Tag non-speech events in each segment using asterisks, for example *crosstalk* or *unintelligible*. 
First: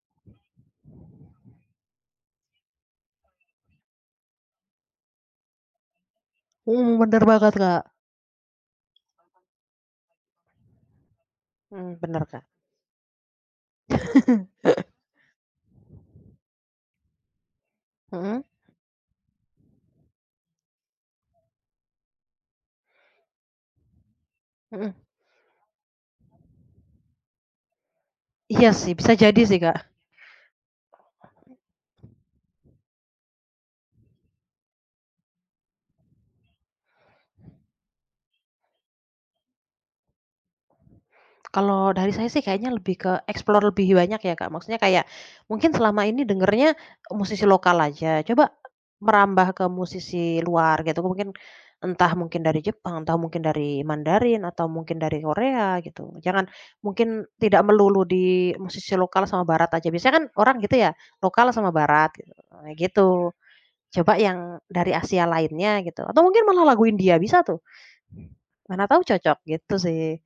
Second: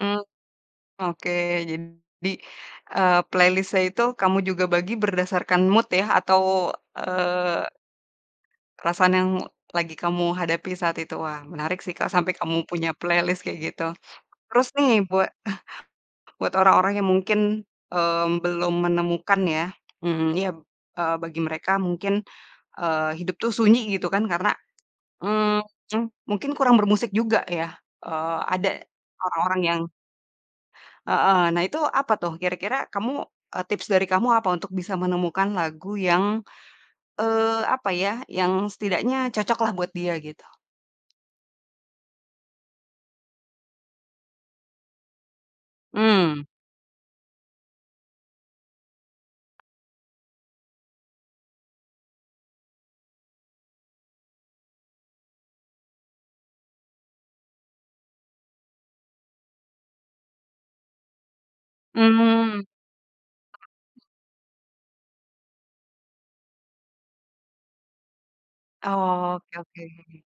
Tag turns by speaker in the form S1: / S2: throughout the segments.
S1: Mmm, oke jadi, eee, playlist-nya itu kamu juga bagi berdasarkan mood ya atau,
S2: Mhm, bener banget
S1: eee
S2: Kak.
S1: perasaan yang lagi kamu hadapi saat itu wah menarik sih
S2: Mhm,
S1: Kak,
S2: bener
S1: sampai
S2: Kak.
S1: kamu punya playlist kayak gitu, terus nih buat, eh,
S2: *laughs*
S1: buat orang-orang yang mungkin, mmm,
S2: Heeh.
S1: belum menemukan ya, mmm, ya, b eee, bagi mereka mungkin, eee, hidup tuh sunyi gitu kan karena,
S2: Mhm.
S1: mmm, mungkin kurang bermusik juga ya, eee, ada
S2: Iya sih bisa jadi sih
S1: orang-orang yang
S2: Kak.
S1: Heeh, nah itu apa tuh kira-kira kamu, eee, tips dari kamu apa untuk bisa menemukan lagu yang, eee, apa ya yang setidaknya cocok lah buat dia gitu.
S2: Kalau dari saya sih kayaknya lebih ke explore lebih banyak ya Kak, maksudnya kayak, mungkin selama ini
S1: Mmm.
S2: dengernya, musisi lokal aja coba, merambah ke musisi luar gitu mungkin, entah mungkin dari Jepang atau mungkin dari Mandarin atau mungkin dari Korea gitu jangan mungkin tidak melulu di musisi lokal sama barat aja biasanya kan orang gitu ya, lokal sama barat gitu
S1: Mmm.
S2: *unintelligible* gitu, coba yang dari Asia lainnya gitu atau mungkin malah lagu India bisa tuh. Mana tahu cocok
S1: Oh oke
S2: gitu
S1: oke.
S2: sih.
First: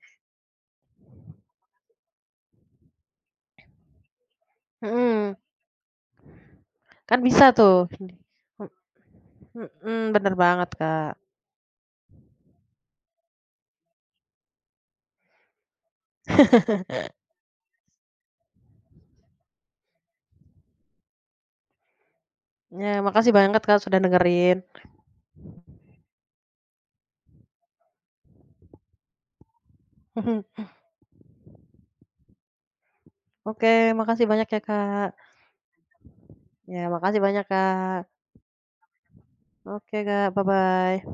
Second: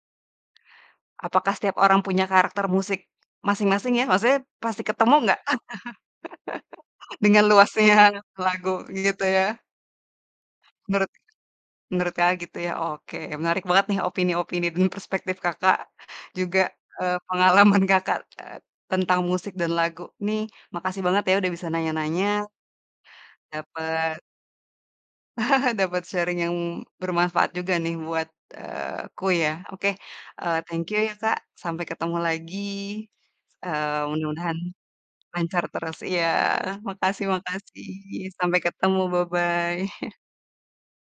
S1: Apakah setiap orang punya karakter musik, masing-masing ya? Maksudnya pasti ketemu
S2: Mhm.
S1: nggak?
S2: Kan
S1: *chuckles* Dengan
S2: bisa tuh
S1: luasnya
S2: ini.
S1: lagu
S2: H
S1: gitu ya.
S2: hmm, bener banget,
S1: Menurut,
S2: Kak.
S1: menurut Kakak, gitu ya oke menarik banget nih opini-opini dan perspektif Kakak, juga,
S2: *chuckles*
S1: eee, pengalaman Kakak, eee, tentang musik dan lagu nih makasih banget ya udah bisa nanya-nanya.
S2: Iya makasih banget Kak, sudah
S1: Dapet
S2: dengerin.
S1: *chuckles* dapet sharing yang bermanfaat juga nih buat, eee, aku ya oke,
S2: Mhm.
S1: eee, thank you ya Kak, sampai ketemu lagi,
S2: Oke
S1: eee,
S2: makasih banyak
S1: mudah-mudahan,
S2: ya Kak.
S1: lancar terus iya
S2: Iya makasih
S1: makasih
S2: banyak
S1: makasih
S2: Kak.
S1: sampai ketemu bye-bye.
S2: Oke
S1: *chuckles*
S2: Kak, bye-bye.